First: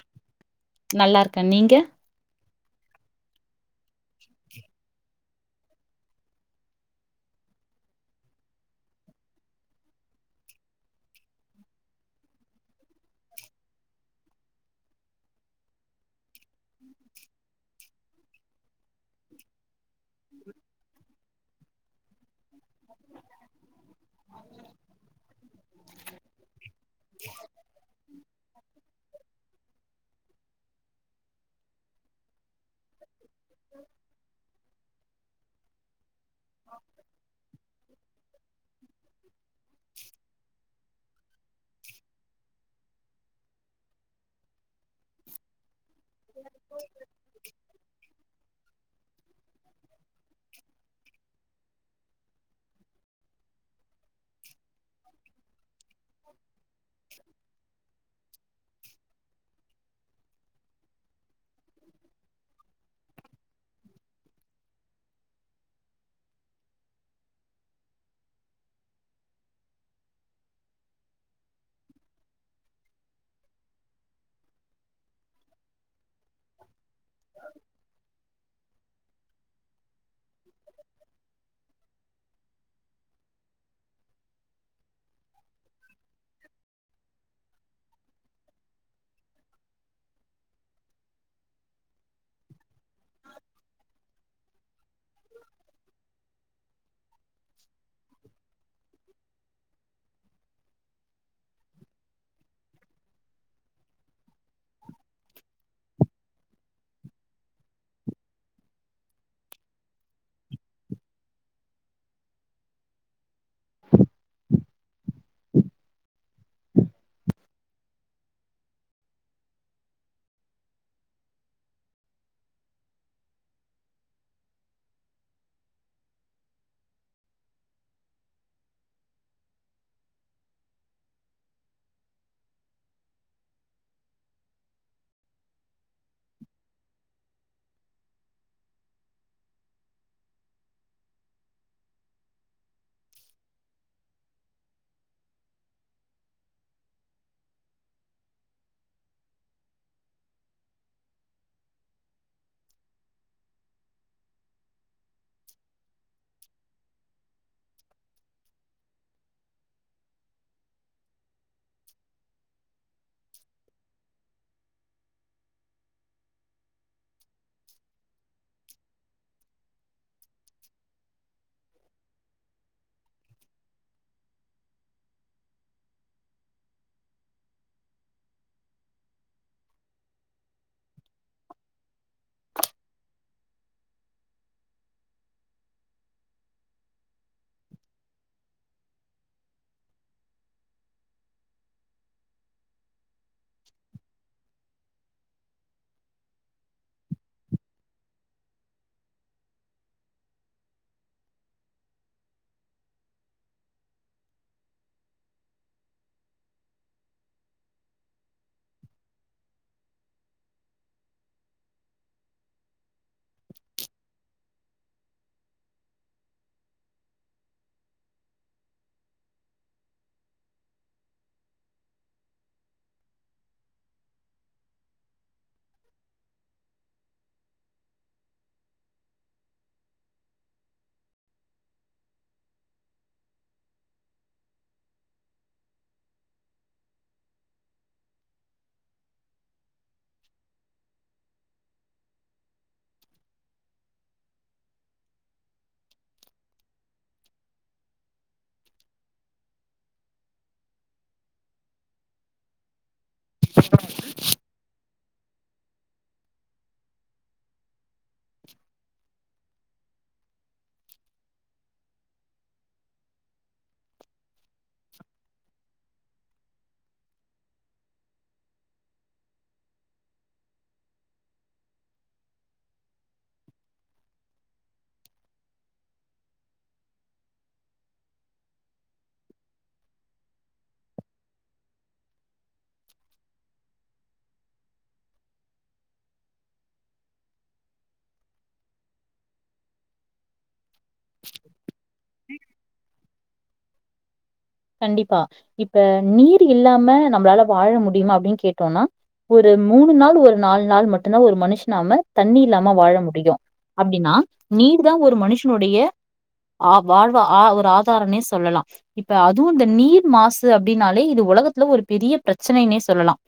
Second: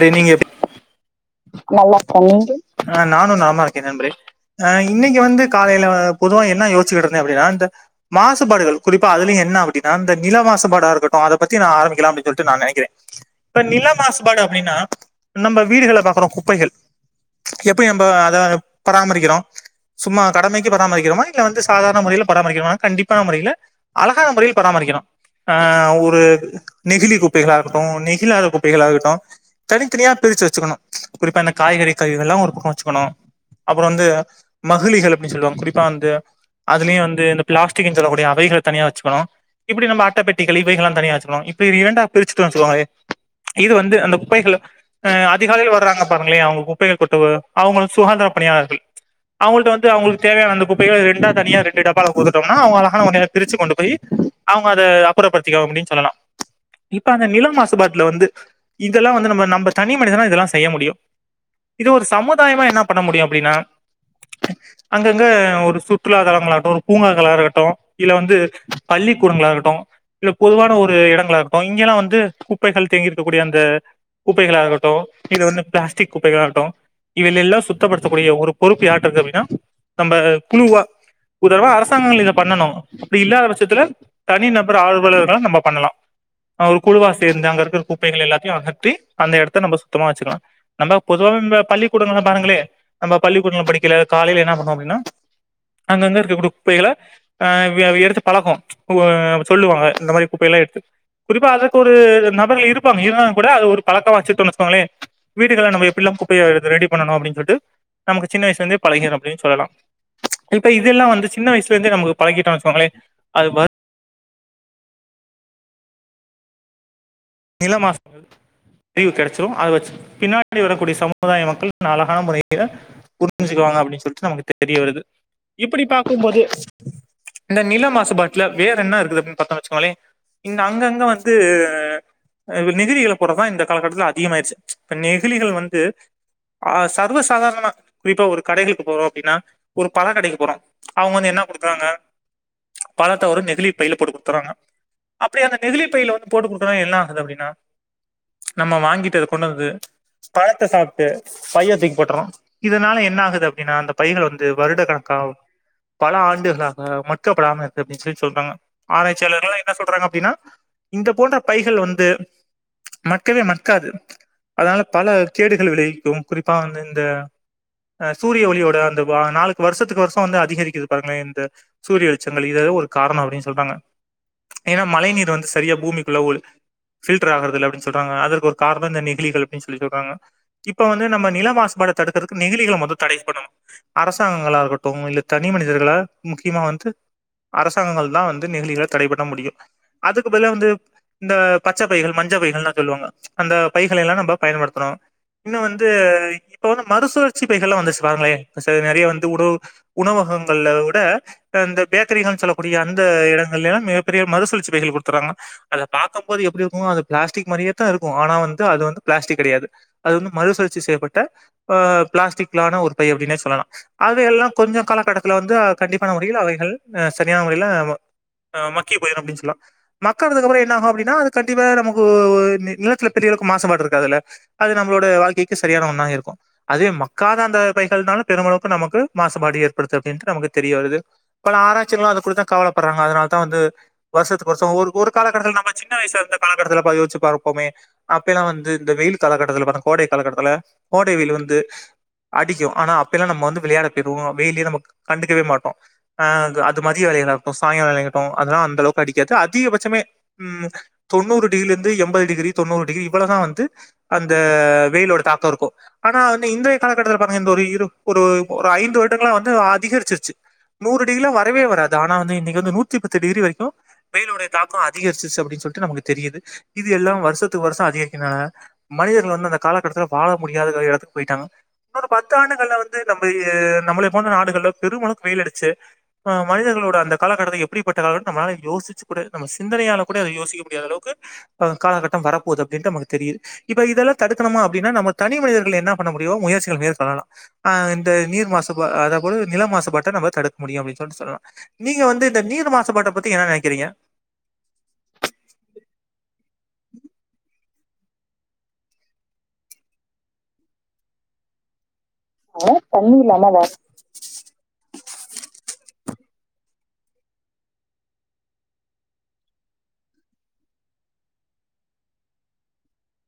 செரிங்க நல்லா இருக்கே நீங்க? நல்லா இருக்கே நீங்க ஆ இன்னைக்கு வந்து காலையில அ பொதுவா என்ன யோச்சுக்குட் இருந்த அப்டின்னா இந்த மாசுபாடுகள் குறிப்பா அதுலயு என்ன அப்டின்னா இந்த நிலவாசபாட இருக்கட்டு அத பத்தி நா ஆரம்பிக்கலா அப்டின்னு சொல்லி நெனைக்கிறே இப்ப நில மாசுபாடு அப்படின்னா நம்ம வீடுகள்ல பாக்குறோ குப்பைகள் எப்டி நம்ப அத பராமரிக்கிறோ சும்மா கடமைக்கு பராமரிக்கிறோமா இல்ல வந்து சாதாரண முறைய பராமரிக்கிறமா கண்டிப்பான முறைல அழகான முறையில் பராமரிக்கணு ஆ ஒரு நெகிழி குப்பைகளாகட்டு நெகிலாத குப்பைகளாகட்டு தனித்தனியா பிரிச்சு வச்சுக்கணு குறிப்பா அந்த காய்கறி கழிவு எல்லா ஒரு பக்கோ வச்சுக்கணு அப்புறோ வந்து மகளிகள் அப்டின் சொல்லுவாங்க குறிப்பா வந்து அதுலயு வந்துட்டு இந்த பிளாஸ்டிக்குன் சொல்லக்கூடிய அவைகள் தனியா வச்சுக்கணு இப்டி நம்ம அட்ட பெட்டிகள் இவைகள்லா தனியா வச்சக்கணு இப்டி இவை ரெண்டா பிரிச்சுக்களா வச்சுக்கோங்களே இது வந்து அந்த குப்பைகள் அ அதிகாலையில் வர்றாங்க பாருங்களே அவங்க குப்பைகள் கொட்டு அவங்களு சுகாதா பணியாளர்கள் அவங்கள்ட வந்து அவங்களுக்கு தேவையான அந்த குப்பைகள் ரெண்டா தனியா ரெண்டு டப்பால கூத்துட்டம்ன அவங்க அழகான வகைல பிரிச்சு கொண்டு போய் அவங்க அத அப்புறப்படுத்திக்கங்க அப்டின்னு சொல்லலா இப்ப அந்த நிலம் மாசுபாட்டுல வந்து இதெல்லா வந்து நம்ம நம்ப தனி மனிதனா இதெல்லா செய்ய முடியு இது ஒரு சமுதாயமா என்ன பண்ண முடியு அப்டின்னா அங்கங்க ஒரு சுற்றுலா தலங்களாகட்டு ஒரு பூங்காகலாகட்டு இல்ல வந்து பள் ளிகூடங்களாகட்டு இல்ல பொதுவான ஒரு இடங்களாகட்டு இங்கெல்லா வந்து குப்பைகள் தேங்கி இருக்கக்கூடிய அந்த குப்பைகளாககட்டு இது வந்து பிளாஸ்டிக் குப்பைகளாகட்டு இவைல் எல்லா சுத்தப்படுத்தக் கூடிய ஒரு பொறுப்பு யா ருக்கு அப்டின்னா நம்ம குழுவா ஒரு தடவ அரசாங்கங்கள் இத பண்ணணு அப்டி இல்லாத பட்சத்துல தனி நபர் ஆர்வலர்களா நம்ம பண்லா அ ஒரு குழுவா சேர்ந்து அங்க இருக்குற குப்பைகள் எல்லாத்தையு அகற்றி அந்த எடத்த நம்ம சுத்தமா வெச்சுக்கலா நம்ம பொதுவா நம்ப பள்ளிக்கூடங்கள்ல பாருங்களே நம்ம பள்ளிக்கூடங்கள் படிக்கைல காலையில என்ன பண்ணுவோ அப்டின்னா அங்க அங்க இருக்கக்கூடிய குப்பைகள ஆ எ எடுத்து பழக்கொ ம் சொல்லுவாங்க இந்த மாரி குப்பைக ள எடுத்து குறிப்பா அதற்க்கு ஒரு நபர் இருப்பாங்க இருந்தாளு கூட அது ஒரு பழக்கா வச்சுக்குட்டோன் வச்சுக்கோங்களே வீட்டுகள்ல நம்ம எப்டிலா குப்பைய இது ரெடி பண்ணணு அப்டின் சொல்ட்டு நமக்கு சின்ன வயசுலேந்தே பழகிரு அப்டின்னு சொல்லலா இப்ப இதெல்லா வந்து சின்ன வயசுல இருந்தே நமக்கு பழகிட்டோ வச்சோங்களே அது போ நில மாச் அறிவு கெடைச்சிடு அத வச்சு பின்னாடி வரக்கூடிய சமுதாய மக்கள் அழகான முறையில புரிஞ்சுகுவாங் அப்டின்னு சொல்லிட்டு நமக்கு தெரிய வருது இப்டி பார்க்கும்போது இந்த நில மாசுபாட்டுல வேற என்ன இருக்குது அப்டின்னு பாத்தம் வச்சுகோங்களே இங்க அங்கங்க வந்து நெகிழிகள்போட தான் இந்த காலகட்டத்துல அதிகமாயிடுச்சு ச் இப்ப நெகிழிகள் வந்து ஆ சர்வசாதாரணமா குறிப்பா ஒரு கடைகளுக்கு போவோம் அப்டின்னா ஒரு பழ கடைக்கு போறோம் அவங்க வந்து என்னா குடுக்குறாங்க பழத்த ஒரு நெகிழி பையில போட்டு குடுத்தறாங்க அப்டி அந்த நெகிழி பையில வந்து போட்டு குடுக்குறா என்னா து அப்டின்னா நம்ம வாங்கிட்டு அதை கொண்டு வந்து பழத்த சாப்டு பைய தூக்கி போட்டுறோம் இதனால என்னாகுது அப்டின்னா அந்த பைகள் வந்து வருட கணக்கா பல ஆண்டுகளாக மட்கப்படாம இருக்கு அப்டின்னு சொல்லி சொல்றாங்க ஆராச்சியாலர்கள்லாம் என்ன சொல்றாங்க அப்டின்னா இந்த போன்ற பைகள் வந்து மக்கவே மக்காது அதனால பல கேடுகள் விளைவிக்கும் குறிப்பா வந்து இந்த ஆங் சூரிய ஒலியோட அந்த வா நாலு வருஷத்துக்கு வருஷம் வந்து அதிகரிக்குது பாருங்களேன் இந்த சூரிய வெளிச்சங்கள் இத ஒரு காரணம் அப்டின்னு சொல்றாங்க ஏன்னா மழை நீர் வந்து சரியா பூமிக்குள்ள ஊறல் பில்டர் ஆகுறதுல அப்டின்னு சொல்றாங்க அதற்கு ஒரு காரணம் இந்த நிகழிகள் அப்டின்னு சொல்லி சொல்றாங்க இப்ப வந்து நம்ம நில மாசுபாட தடுக்கிறதுக்கு நெகிழிகளை மொத தடை பண்ணனும் அரசாங்கங்களா இருக்கட்டும் இல்ல தனி மனிதர்களா முக்கியமா வந்து அரசாங்கங்கள் தான் வந்து நெகிழிகளை தடைபண்ண முடியும் அதுக்கு பதிலா வந்து இந்தப் பச்ச பைகள் மஞ்ச பைகள்ல்லா சொல்லுவாங்க அந்த பைகளை எல்லாம் நம்ம பயன்படுத்துணோம் இன்னும் வந்து இப்ப வந்து மறுசுழற்சி பைகள் எல்லாம் வந்துச்சு பாருங்களேன் இப்ப ச நெறைய வந்து உணவு உணவுக ங்கள்ள விட இந்தந்த பேக்கரிகள் சொல்லக்கூடிய அந்த இடங்கலெல்லாம் மிகப்பெரிய மறுசுழற்சி பைகள் குடுத்தறாங்க அத பாக்க போ து எப்டி இருக்கும் அது பிளாஸ்டிக் மாரியே தான் இருக்கும் ஆனா வந்து அது வந்து பிளாஸ்டிக் கிடையாது அது வந்து மறுசுழற்சி செய்யப்பட்ட ஆங் பிளாஸ்டிக்கான ஒரு பை அப்டினு சொல்லலாம் அவ எல்லாம் கொஞ்சம் காலகட்டத்தில் வந்து கண்டிப்பா வகைகள் சரியான முறையில் ஆங் மக்கி போயிடும் அப்டின்னு சொல்லாம் மக்கானதுகு அப்றம் என்னாகும் அப்டின்னு னா அது கண்டிப்பா நமக்கு ஆங் நிலத்தில பெரியளவு மாசபாடு இருக்கதுல்ல அது நம்மோட வாழ்க்கைக்கு சரியான ஒன்னா இருக்கும் அதவே மக்காத அந்த பைகள்னால பெருமளவுக்கு நமக்கு மாசுபாடு ஏற்படுது அப்டின்ட்டு நமக்கு தெரிய வருது பல ஆராச்சிங்களும் அத குடுத்தத்தான் கவலப்படுறாங்க அதனால தான் வந்து வருஷத்துக்கு வருஷம் ஒரு ஒரு காலகட்டத்தில் நம்ம சின்ன வயசு இருந்த காலகட்டத்துல ப யோசிச்சு பாப்பேமே அப்ப எல்லாம் வநது இந்த வெயில் காலக்கட்டத்துல கோடை காலகட்டத்துல கோடை வெயிலு வந்து அடிக்கும் ஆனா அப்ப எல்லாம் நம்ம வந்து விளையாட போய்ருவோம் வெயிலே நம்ம கண்டுக்கவே மாட்டோம் ஆங் அது அது மதிய வெயிலாட்டும் சாயங்காலம் ளயாட்டும் அதெல்லாம் அந்த அளவுக்கு அடிக்காது அதிகபட்சமே ம் தொண்ணூறு டிகிரில இருந்து எண்பது டிகிரி தொண்ணூறு டிகிரி இவ்ளதான் வந்து அந்த வெயிலோட தாக் கோ இருக்கும் ஆனா வந்து இன்றைய காலகட்டத்தில பாருங்க இந்த இரு ஒரு ஐந்து வருடங்களா வந்து அதிகரிச்சிருச்சு நூறு டிகிரிலாம் வரவே வராது ஆனா வந்து இன்னைக்கு வந்து நூத்தி பத்து டிகிரி வரைக்கும் வெயிலோட தாக்கம் அதி அதிகரிச்சு அப்டின்னு சொல்ட்டு நமக்கு தெரியுது இது எல்லாம் வருத்துக்கு வருஷம் அதிகரிக்கால மனிதர்கள் வந்து அந்த காலகட்ட துல வாழ முடியாத தது இடத்துக்கு போயிட்டாங்க இன்னொரு பத்து ஆண்டுகள்ல வந்து நம்ம ஆங் நம்மள போன்ற நாடுகள்ல பெருமளவுக்கு வெயில் அடிச்சு ஆங் மனிதர்கள் லோட அந்த காலகட்டத்தை எப்டிப்பட்ட காலம் நம்மளாள யோசிச்சு கூட நம்ம ச் சிந்தனையால கூட அத யோசிக்க முடியாத அளவுக்கு ம் காலகட்டம் வரப்போது அப்டின்டு நமக்கு தெரியுது இப்ப இதெல்லாம் தடுக்கணுமா அப்டின்னா நம்ம தனி மனிதர்கள் என்ன பண்ண முடியும் முயற்சிகள் மேற்கொள்ளலாம் ஆங் இந்த நீர் மாசு பா ஆ பொது நில மாசுபாட்ட நம்ம தடுக்க முடியும்னு அப்டின்னு சொல்லிட்டு சொல்லாம் நீங்க வந்து இந்த நீர் மாசுபாட்டை பத்தி என்ன நினைக்கிறீங்க கண்டிப்பா இப்ப நீர் இல்லாம நம்பளால வாழ முடியுமா அப்டின்னு கேட்டோம்னா ஒரு மூணு நாள் ஒரு நாலு நாள் மட்டும்தான் ஒரு மனுஷனாம தண்ணி இல்லாம அ வாழ தண்ணி முடியும் இல்லாம பிளாஸ்டிக் அப்டின்னா நீர் தான் ஒரு மனுஷனுடைய ஆ வாழ்வ ஆ ஒரு ஆதாரனே சொல்லலாம் இப் ப அதுவும் இந்த நீர் மாசு அப்படின்னாலே இது உலகத்துல ஒரு பெரிய பிரச்சனைனே சொல்லலாம்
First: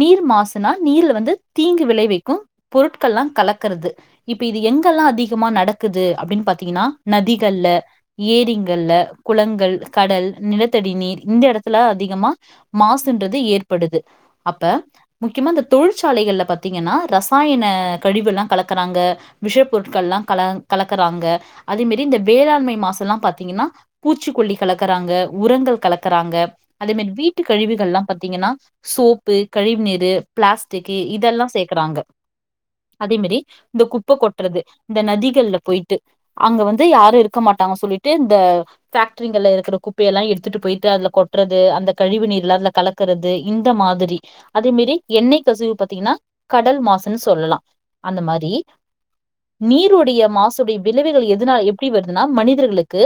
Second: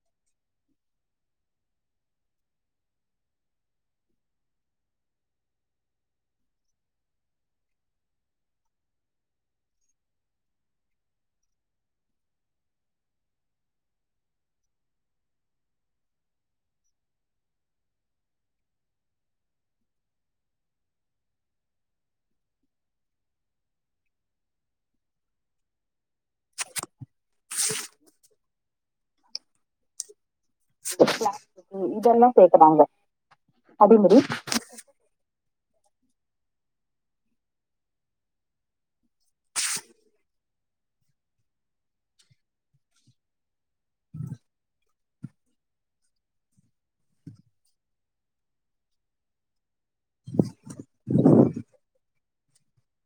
நீர் மாசுனா நீர்ல வந்து தீங்கு விளை விக்கும் பொருட்கள்ல்லாம் கலக்கறது இப்ப இது எங்கெல்லாம் அதிகமா நடக்குது அப்டின்னு பாத்தீங்கன்னா நதிகள்ல ஏரிங்கள்ல குளங்கள் கடல் நிலத்தடி நீர் இந்த இடத்துல அதிகமா மாசுன்றது ஏற்படுது அப்ப முக்கியமா இந்த தொழிற்சாலைகள்ல பாத்தீங்கன்னா ரசாயன கழிவுல்லா கலக்கறாங்க விஷப்பொருட் கள் எல்லா கல கலக்கறாங்க அதேமாரி இந்த வேளாண்மை மாசு எல்லாம் பாரத்தீங்கன்னா பூச்சிக்கொல்லி கலக்கறாங்க உரங்கள் கலக்கறாங்க அதே மாதி வீட்டு கழிவுகள் எல்லாம் பாத்தீங்கன்னா சோப்பு கழிவுநீரு பிளாஸ்டிக் இதெல்லாம் சேக்கறாங்க இதெல்லாம் சேக்குறாங்க. அதே மேரி இந்த அதே குப்ப மாரி கொட்டுறது இந்த நதிகள்ல போயி ட்டு அங்க வந்து யாரும் இருக்க மாட்டாங்க சொல்லிட்டு இந்த ஃபேக் ஃபேக்டரிகள்ள இருக்கிற குப்பையெல்லாம் எடுத்துட்டு போயிட்டு அதுல கொட்டுறது அந்த கழிவு நீீர்ல அது கலக்கறது இந்த மாதிரி அதே மேரி எண்ணெய் கசிவு பாத்தீங்கன்னா கடல் மாசுன்னு சொல்லலாம் அந்த மாதிரி நீருடைய மாசுடைய விளைவுகள் எதனால் எப்படி வருதுனா மனிதர்களுக்கு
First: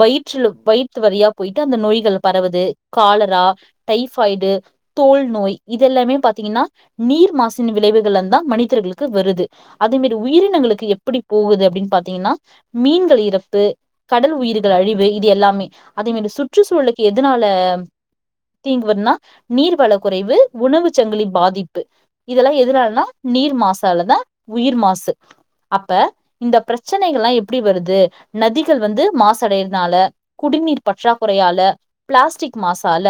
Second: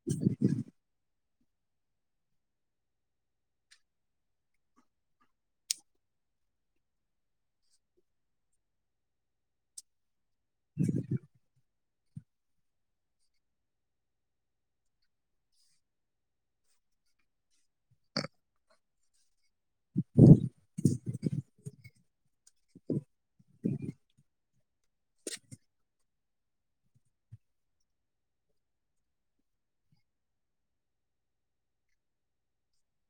வயிற் றுல‌ வயித்து வழியா போயிட்டு அந்த நோய்கள் பரவுது காலரா டைபாய்டு தோல் நோய் இதேல்லாமே பாத்தீங்கன்னா நீர் மாசின் விளைவுகள் தா மனிதர்களுக்கு வருது அதுமாரி உயிரினங்களுக்கு எப்படி போகுது அப்படின்னு பாத்தீங்கன்னா மீன்கள் இறப்பு கடல் உயிர்கள் அழிவு இது எல்லாமே அதேமேரி சுற்றுச்சூழலுக்கு எதனால தீங்குவதுனா நீர்வள குறைவு உணவு சங்கிலி பாதிப்பு இதெல்லாம் எதனாலனா நீர் மாசாலதா உயிர் மாசு அப்ப இந்த பிரச்சனைகள்லா எப்படி வருது நதிகள் வந்து மாசடையதுனால குடிநீர் பற்றாக்குறையால பிளாஸ்டிக் மாசால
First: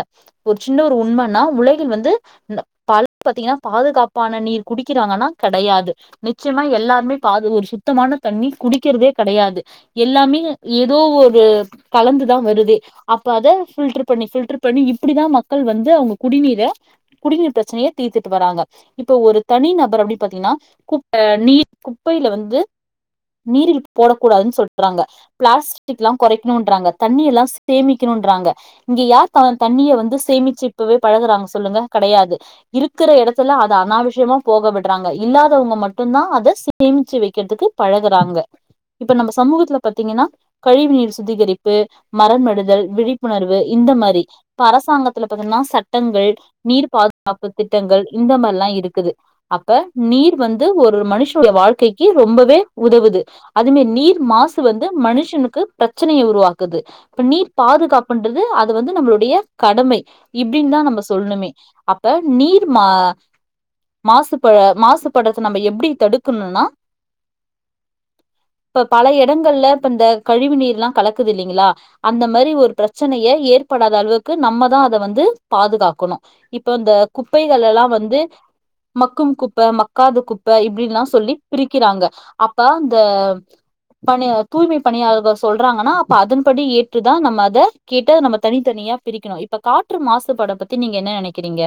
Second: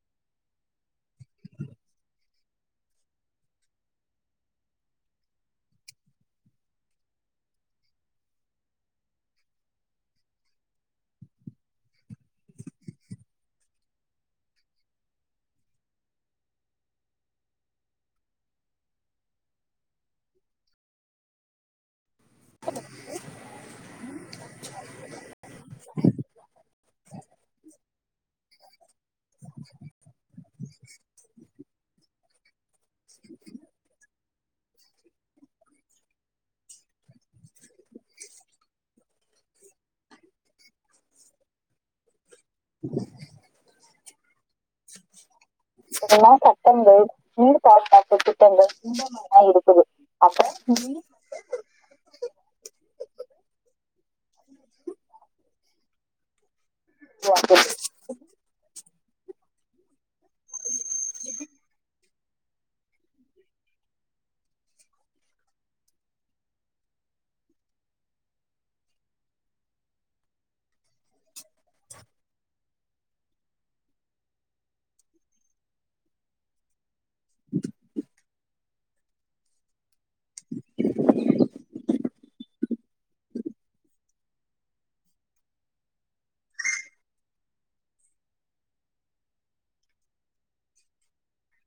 ஒரு சின்ன ஒரு உண்மன்னா உலகில் வந் து இந்த பல பாத்தீங்கன்னா பாதுகாப்பான நீர் குடிக்கிறாங்கன்னா கிடையாது நிச்சயமா எல்லாரு மே பா ஒரு சுத்தமான தண்ணி குடிக்கிறதே கிடையாது எல்லாமே ஏதோ ஒரு கலந்துதா வருது அப்ப அதை ஃபில்டர் பண்ணி பில்டர் பண்ணி இப்டிதா மக்கள் வந்து அவங்க குடிநீர குடிநீர் பிரச்சனையை தீர்த்துட்டு வராங்க இப்போ ஒரு தனி நபர் அப்படின்னு பாத்தீங்கன்னா குப்ப நீர் குப் பைல வந்து நீரில் போடக்கூடாதுன்னு சொல்றாங்க பிளாஸ்டிக் எல்லா குறைக்கணு கொறைக்கனுன்றாங்க இங்க யார் தண்ணிய வந்து சேமிச்சு இப்பவே பழகுறாங்க சொல்லுங்க கிடையாது இருக் ற இடத்துல அது அனாவசியமா போகவிடுறாங்க இல்லாதவங்க மட்டும் தான் அதை சேமிச்சு வைக்கிறதுக்கு பழ குறாங்க இப்ப நம்ம சமூகத்தில் பாத்தீங்கன்னா கழிவு நீர் சுத்திகரிப்பு து மரம்மெடுதல் விழிப்புணர்வு இந்த மாரி அரசாங்கத்துல பாத்தீங்கன்னா சட்டங்கள் இதெல்லாம் நீர் சட்டங்கள், பாதுகாப்பு நீர் திட்டங்கள் பாதுகாப்பு இந்த மாரிலா திட்டங்கள் இந்த இருக்குது மாரிலாம் அப்ப இருக்குது. நீர் வந்து அப்ப ஒரு மனுஷனுட வாழ்க்கைக்கு ரொம்பவே உதவுது அதுமாரி நீர் மாசு வந்து மனுஷனுக்கு பிரச்சனையை உருவாக் து இப்ப நீர் பாதுகாப்புன்றது அது வந்து நம்மளுடைய கடமை இப்படின்னு தா நம்ம சொல்லணுமே அப்ப நீர் மா மாசுப மாசுபடத்த நம்ம எப்டி தடுக்கணும்னா இப்ப பல இடங்கள்ல இப்ப இந்த கழிவு நீர் எல்லா கல க்து இல்லைங்களா அந்த மாதிரி ஒரு பிரச்சனையை ஏற்படாத அளவுக்கு நம்ம தான் அதை வந்து பாதுகாக்கணும் இப்போ இந்த குப்பைகள் எல்லா வந்து மக்கும் குப்ப மக்காத குப்ப இப்படில்லாம் சொல்லி பிரிக்கிறாங்க அப்ப அந்த பணி தூய்மை பணியாளர்கள் சொல்றாங்கன்னா அதன்படி ஏற்றுதா நம்ம அதை கேட்ட நம்ம தனித்தனியா பிரிக்கணும் இப்ப காற்று மாசுபட பத்தி நீங்க என்ன நனைக்கிறீங்க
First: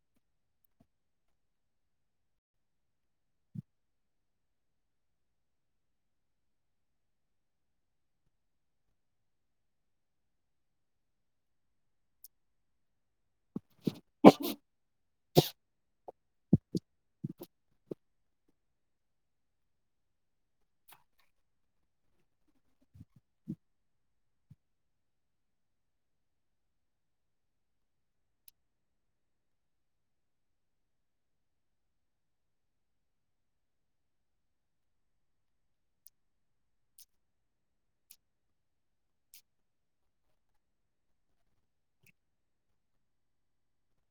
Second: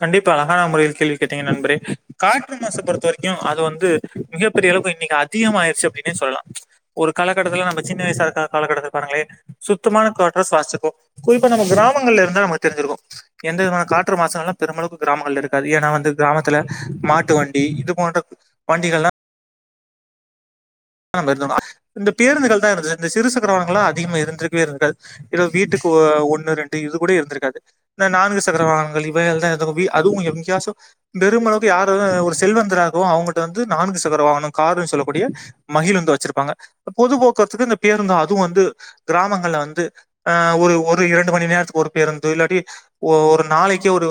கண்டிப்பா அழகான முறையில் கேள்வி கேட்டீங்க நண்பரே காற்று மாச பொறுத்த வரைக்கு அது வந்து மிகப்பெரிய இன்னைக்கு அதிகமயிருச்சு அப்படின்னு சொல்லலாம் ஒரு காலகட்டத்தில் நம்ம சின்ன வயசான காலகட்டத்த பாருங்களே சுத்தமான காற்ற சுவாசிப்போ குறிப்பா நம்ம கிராமங்களில் இருந்தா நமக்கு தெரிஞ்சிருக்கு எந்த விதமான காற்ற பெருமளவு கிராமங்கள் இருக்காது ஏன்னா வந்து கிராம ல மாட்டு வண்டி இது போன்ற வண்டிகள்லா நம்ம இருந்தம் இந்த பேருந்துகள் தான் இருந்துச்ச இந்த இரு சக்கரவங்கள்லாம் அதிகமா இருந்திருககவே இருந்துருக்காது ஏதே வீட்டுக்கு ஒ ஒன்னு ரெண்டு இது கூட இருந்திருக்காது இ நானு சக்கரவாகனங்கள் இவைகள் எல்லா எதுவுவே அதுவும் எங்கயாச்சும் பெருமளவுக்கு யாராவ ஒரு செல்வந்தராகோ அவங்க்டிட்ட வந்து நான்கு சக்கர வாகணும் காருன்னு சொல்லக்கூடிய மகிழுந்து வச்சிருப்பாங்க பொதுபோக்குத்துக்கு இந்த பேருந்து அதுவும் வந்து கிராமங்கள்ல வந்து அ ஒரு ரு ஒரு இரண்டு மணி நேரத்துக்கு ஒரு பேருந்து இல்லாட்டி ஒரு நாளைக்கு ஒரு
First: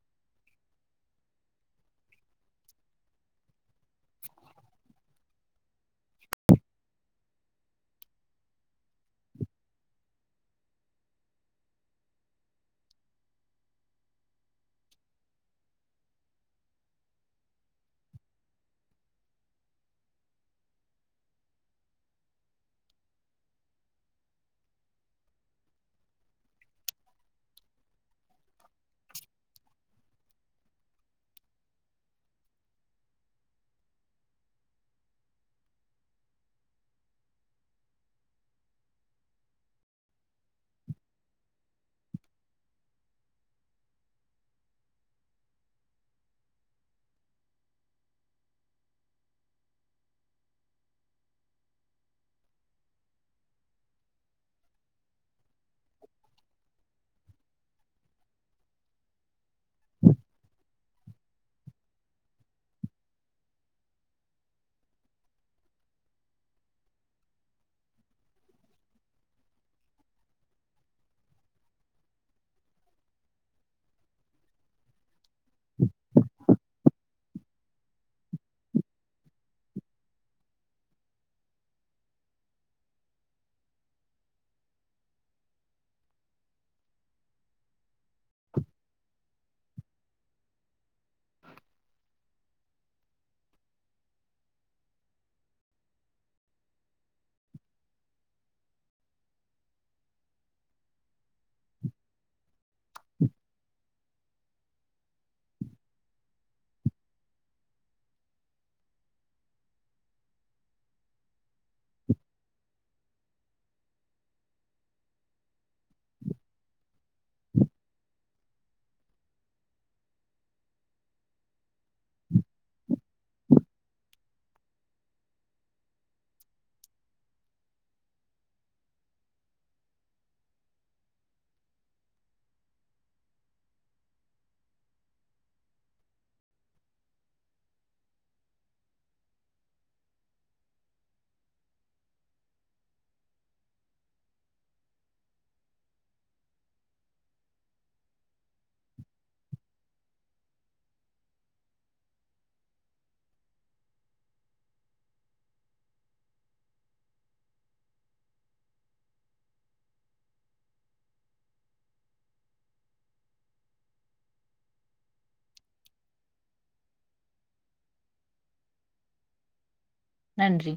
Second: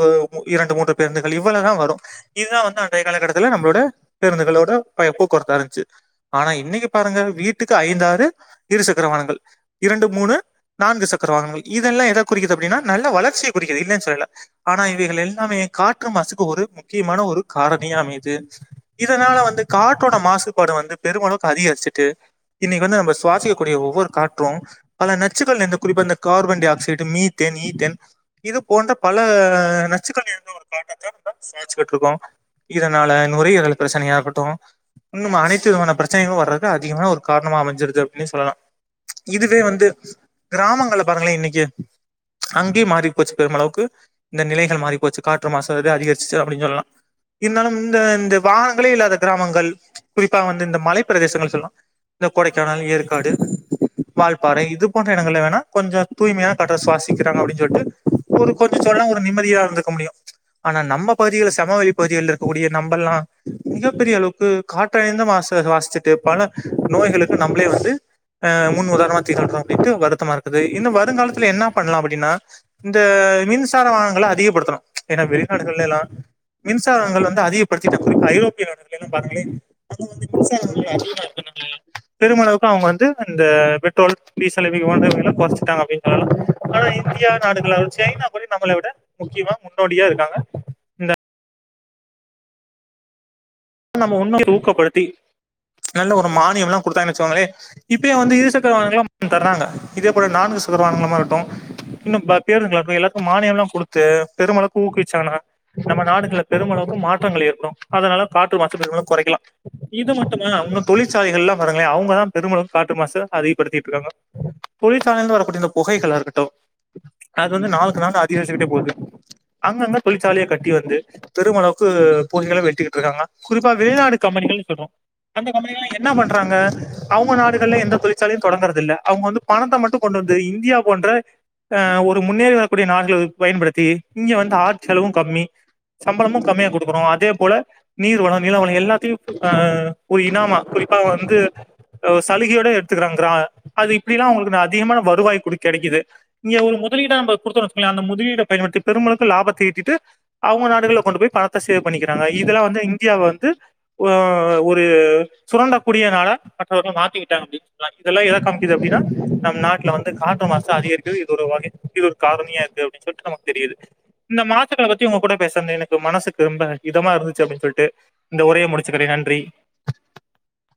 இரண்டு மூன்று பேருந்துகள் இவ தான் வரும் இதுதான் வந்து அன்றைய காலகட்டத்துல நம்மளோட பேருந்துகளோட போக்குவரத்தா இருந்துச்சு ஆனா இன்னைக்கு பாருங்க வீட்டுக்கு ஐந்தாறு இரு சக்கரவாகனங்கள் இரண்டு மூணு நான்கு சக்கரவாகங்கள் இதெல்லாம் எதை குறிக்குது அப்படின்னா நல்ல வளர்ச்சியை குறிக்குது இல்லன்னு சொல்லல ஆனா இவைகள் எல்லாமே காற்று மாசுக்கு ஒரு முக்கியமான ஒரு காரணிய அமைது இதனால வந்து காற்றோட மாசுபாடு வந்து பெருமளவுக்கு அதிகரிச்சிட்டு இன்னைக்கு வந்து நம்ம சுவாசிக்கக்கூடிய ஒவ்வொரு காற்றும் பல நச்சுகள் நிறந்த குறிப்ப இந்த carbon dioxide methane இது போன்ற பல நச்சுக்கள் நிறைந்த ஒரு காற்றத்தா நம்ம சுவாச்சுக்கிட்டு இருக்கோம் இதனால நுரையிரல் பிரச்சனையா இருக்கட்டும் இன்னும அனைத்து விதமான பிரச்சனைகள் வர்றது அதிகமான ஒரு காரணமா அமைஞ்சிருது அப்படின்னே சொல்லலாம் இதுவே வந்து கிராமங்கள்ல பாருங்களேன் இன்னைக்கு அங்கேயும் மாறி போச்சு பெரு அளவுக்கு இந்த நிலைகள் மாறி போச்சு காற்று மாசு எ அதிகரிச்சிச்சு அப்படின்னு சொல்லலாம் இருந்தாலும் இந்த இந்த வாகனங்களே இல்லாத கிராமங்கள் குறிப்பா வந்து இந்த மலைப்ப பிரதேசங்கள் சொல்லாம் இந்த கொடைக்கானல் ஏற்காடு வாழ்பாறை இது போன்ற இடங்கள வேணா கொஞ்சம் தூய்மையான கட்டு சுவாசிக்கிறாங்க அப்படின்னு சொல்லிட்டு ஒரு கொஞ்சம் சொன்னா ஒரு நிம்மதியா இருந்துக்க முடியும் ஆனா நம்ம பகுதிகல்ல சமவெளி பகுதிகள்ள இருக்கக்கூடிய நம்பல்லாம் மிகப்பெரிய அளவுக்கு காற்றடைந்த மாசு சுவாசிச்சுட்டுப் பல நோய்களுக்கு நம்மளே வந்து அஹ் முன் உதாரணமா திகழ்றோம் அப்டின்ட்டு வருத்தமா இருக்குது இன்னும் வருங்காலத்துல என்ன பண்ணலாம் அப்டின்னா இந்த மின்சார வங்கங்களை அதிகப்படுத்தணும் ஏன்னா வெளிநாடுகள் எல்லாம் மின்சாரங்கள் வந்து அதிகப்படுத்திட்டு குறிப்பா ஐரோப்பிய நாடுகள் பாருங்களே அங்க வந்து மின்சாங்கள் அதிமாருக்கனுங்களா பெருமளவுக்கு அவுங்க வந்து இந்த பெட்ரோல் டீசல் இதுபோன்ற விலை குறைச்சிட்டாங்க அப்டின்ற அளவுக் இந்தியா நாடுகள சைனா கூட நம்மளை விட முக்கியமா முன்னோடியா இருக்காங்க இந்த நம்ம உன்னு ஊக்கப்படுத்தி நல்ல ஒரு மானியம் எல்லாம் கொடுத்தாங்க வெச்சாங்களே இப்ப வந்து இருசக்கரவாகனங்கல்லா தர்றாங்க இதே போல நான்கு சுகரமானான இருட்டும் இன்னும் பேரு எல்லாருக்கும் மானியம்ல்லாம் கொடுத்து பெருமளவு ஊக்குவிச்சாங்கன்னா நம்ம நாடுகள்ல பெருமளவுக்கு மாற்றங்கள் ஏற்பணும் அதனால காற்று மாசு பெருமளவு குறைக்கலாம் இது மட்டுமா உன்னும் தொழிற்சாலைகள் எல்லாம் பாருங்களேன் அவங்க தான் பெருமளவுத்கு காற்று மாசு அதிகப்படுத்திட்டு இருக்காங்க தொழிற்சாலைலந்து வரக்கூடிய இந்த புகைகளா இருக்கட்டும் அது வந்து நாளுக்கு நாள் அதி கறிச்சிட்டே போகுது அங்கங்க தொழிற்சாலைய கட்டி வந்து பெருமளவுக்கு பூசைகளை வெட்டிக்கிட்டு இருக்காங்க குறிப்பா வெளிநாடு கம்பெனிகள்னு சொல்றோம் அந்த கம்பெனி என்ன பண்றாங்க அவங்க நாடுகள்ல எந்த தொழிற்சாலையும் தொடங்கறதில்ல அவங்க வந்து பணத்தை மட்டும் கொண்டு வந்து இந்தியா போன்ற அஹ் ஒரு முன்னேறி வரக்கூடிய நாடுகளா பயன்படுத்தி இங்க வந்து ஆட் செலவும் கம்மி சம்பளமும் கம்மியா குடுக்கணும் அதே போல நீர்வளம் நிலவளம் எல்லாத்தையும் அஹ் ஒரு இனாமா குறிப்பா வந்து சலுகையோட எடுத்துக்கிறாங்கிறா அது இப்டி எல்லாம் உங்களுக்கு அதிகமான வருவாய் குடு கிடைக்குது இங்க ஒ மு முதலீட நம்ம கொடுத்தோனு வச்சுகோங்களே முதலிடு பயன்படுத்தி பெருமளவுக்கு லாபத்த ஈட்டிட்டு அவங்க நாடுகள்ல கொண்டு போய் பணத்த சேவ் பண்ணிக்கிறாங்க இதெல்லா வந்து இங் இந்தியாவை வந்து ஒரு சுரண்டக்கூடிய நாட மற்றவர்கள் மாத்திக்கிட்டாங்கப்பின்னு சொ இதெல்லாம் எதை காமிக்குது அப்படனா நம் நாட்டுல வந்து காற்று மாசம் அதிகரிக்கும் இது ஒரு வகை இது ஒரு காரணியா இருக்கு அப்படின்னு சொல்லிட்டு நமக்கு தெரியுது இந்த மாசுக்களை பத்தி உங்க கூட பேச எனக்கு மனசுக்கு ரொம்ப இதமா இருந்துச்ச அப்டின்னு சொல்லிட்டு இந்த உரையை முடிச்சுக்கிறேன் நன்றி நன்றி